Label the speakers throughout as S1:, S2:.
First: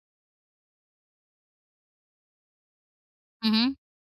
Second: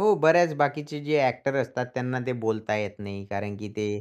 S1: हो, बऱ्याच बाकीचे जे ॲक्टर असतात, त्यांना ते बोलता येत नाही
S2: हं,
S1: कारण की
S2: हं.
S1: ते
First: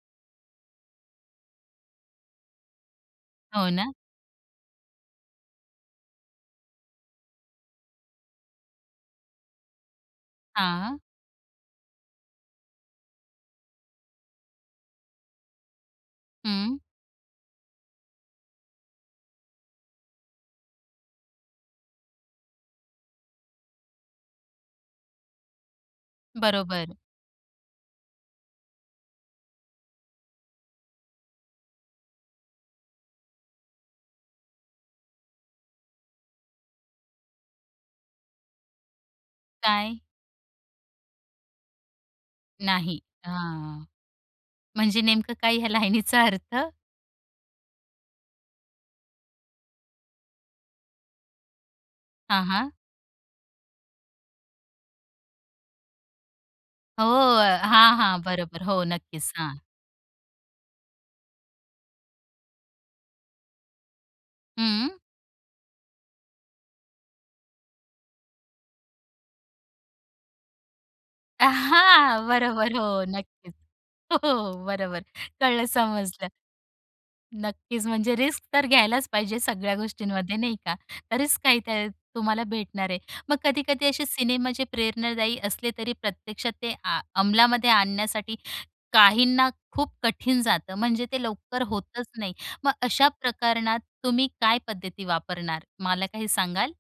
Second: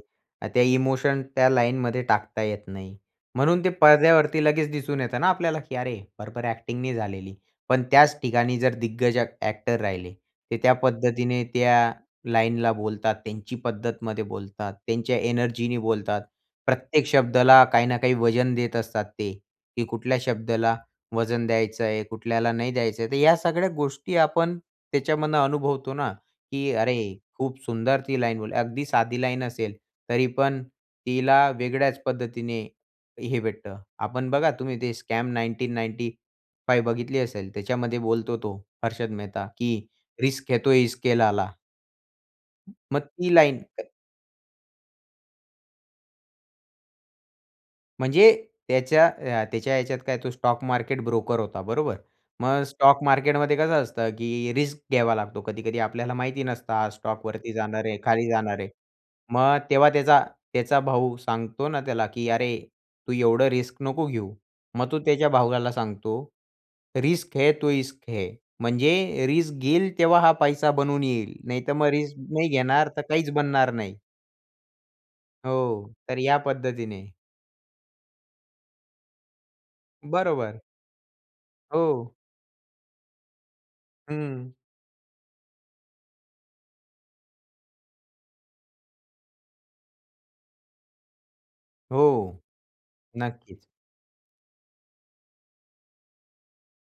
S1: त्या इमोशन, त्या लाईनमध्ये टाकता येत नाही. म्हणून
S2: हो
S1: ते
S2: ना.
S1: पडद्यावरती लगेच दिसून येतं ना आपल्याला, की अरे बरोबर ॲक्टिंग नाही झालेली. पण त्याच ठिकाणी जर दिग्गज ॲक्टर राहिले, ते त्या
S2: हां.
S1: पद्धतीने त्या लाईनला बोलतात, त्यांची पद्धतमध्ये बोलतात, त्यांच्या एनर्जीनी बोलतात.
S2: हं.
S1: प्रत्येक शब्दाला काही ना काही वजन देत असतात ते, की कुठल्या शब्दाला वजन द्यायचं आहे कुठल्याला नाही द्यायचं आहे तर या सगळ्या गोष्टी आपण त्याच्यामधनं अनुभवतो ना, की
S2: बरोबर.
S1: अरे, खूप सुंदर ती लाईन अगदी साधी लाईन असेल, तरी पण तिला वेगळ्याच पद्धतीने हे भेटतं. आपण बघा, तुम्ही ते स्कॅम 1995 बघितली असेल. त्याच्यामध्ये बोलतो तो हर्षद मेहता, की
S2: काय?
S1: रिस्क है तो इस्क है लाला.
S2: नाही,
S1: मग ती लाईन
S2: हां. म्हणजे नेमकं काय ह्या लाईनीचा अर्थ?
S1: म्हणजे, त्याच्या अ, त्याच्या ह्याच्यात काय तो स्टॉक मार्केट ब्रोकर होता, बरोबर
S2: हां,
S1: मग
S2: हां.
S1: स्टॉक मार्केटमध्ये कसं असतं, की रिस्क घ्यावा लागतो. कधी-कधी आपल्याला माहिती नसतं, हा
S2: हो,
S1: स्टॉकवरती जाणार
S2: हां,
S1: आहे,
S2: हां,
S1: खाली जाणार
S2: बरोबर
S1: आहे.
S2: हो, नक्कीच हां.
S1: मग तेव्हा त्याचा त्याचा भाऊ सांगतो ना त्याला, की "अरे तू एवढं रिस्क नको घेऊ."
S2: हं.
S1: मग तो त्याच्या भावाला सांगतो "रिस्क है तो ईस्क है." म्हणजे रिस्क घेईल तेव्हा हा पैसा बनून येईल,
S2: अ,
S1: नाहीतर मग रिस्क
S2: हां,
S1: नाही
S2: बरोबर.
S1: घेणार, तर
S2: हो,
S1: काहीच
S2: नक्कीच.
S1: बनणार नाही.
S2: हो, हो, बरोबर, कळलं,
S1: हो, तर
S2: समजलं.
S1: या पद्धतीने.
S2: नक्कीच, म्हणजे रिस्क तर घ्यायलाच पाहिजे सगळ्या गोष्टींमध्ये, नाही
S1: बरोबर.
S2: का. तरीच काय ते
S1: हो.
S2: तुम्हाला भेटणार आहे. मग कधी-कधी असे सिनेमा
S1: हं.
S2: जे प्रेरणादायी असले, तरी प्रत्यक्षात ते आ अमलामध्ये आणण्यासाठी काहींना खूप कठीण जातं. म्हणजे ते लवकर
S1: हो,
S2: होतच नाही. मग, अशा
S1: नक्कीच.
S2: प्रकरणात तुम्ही काय पद्धती वापरणार, मला काही सांगाल?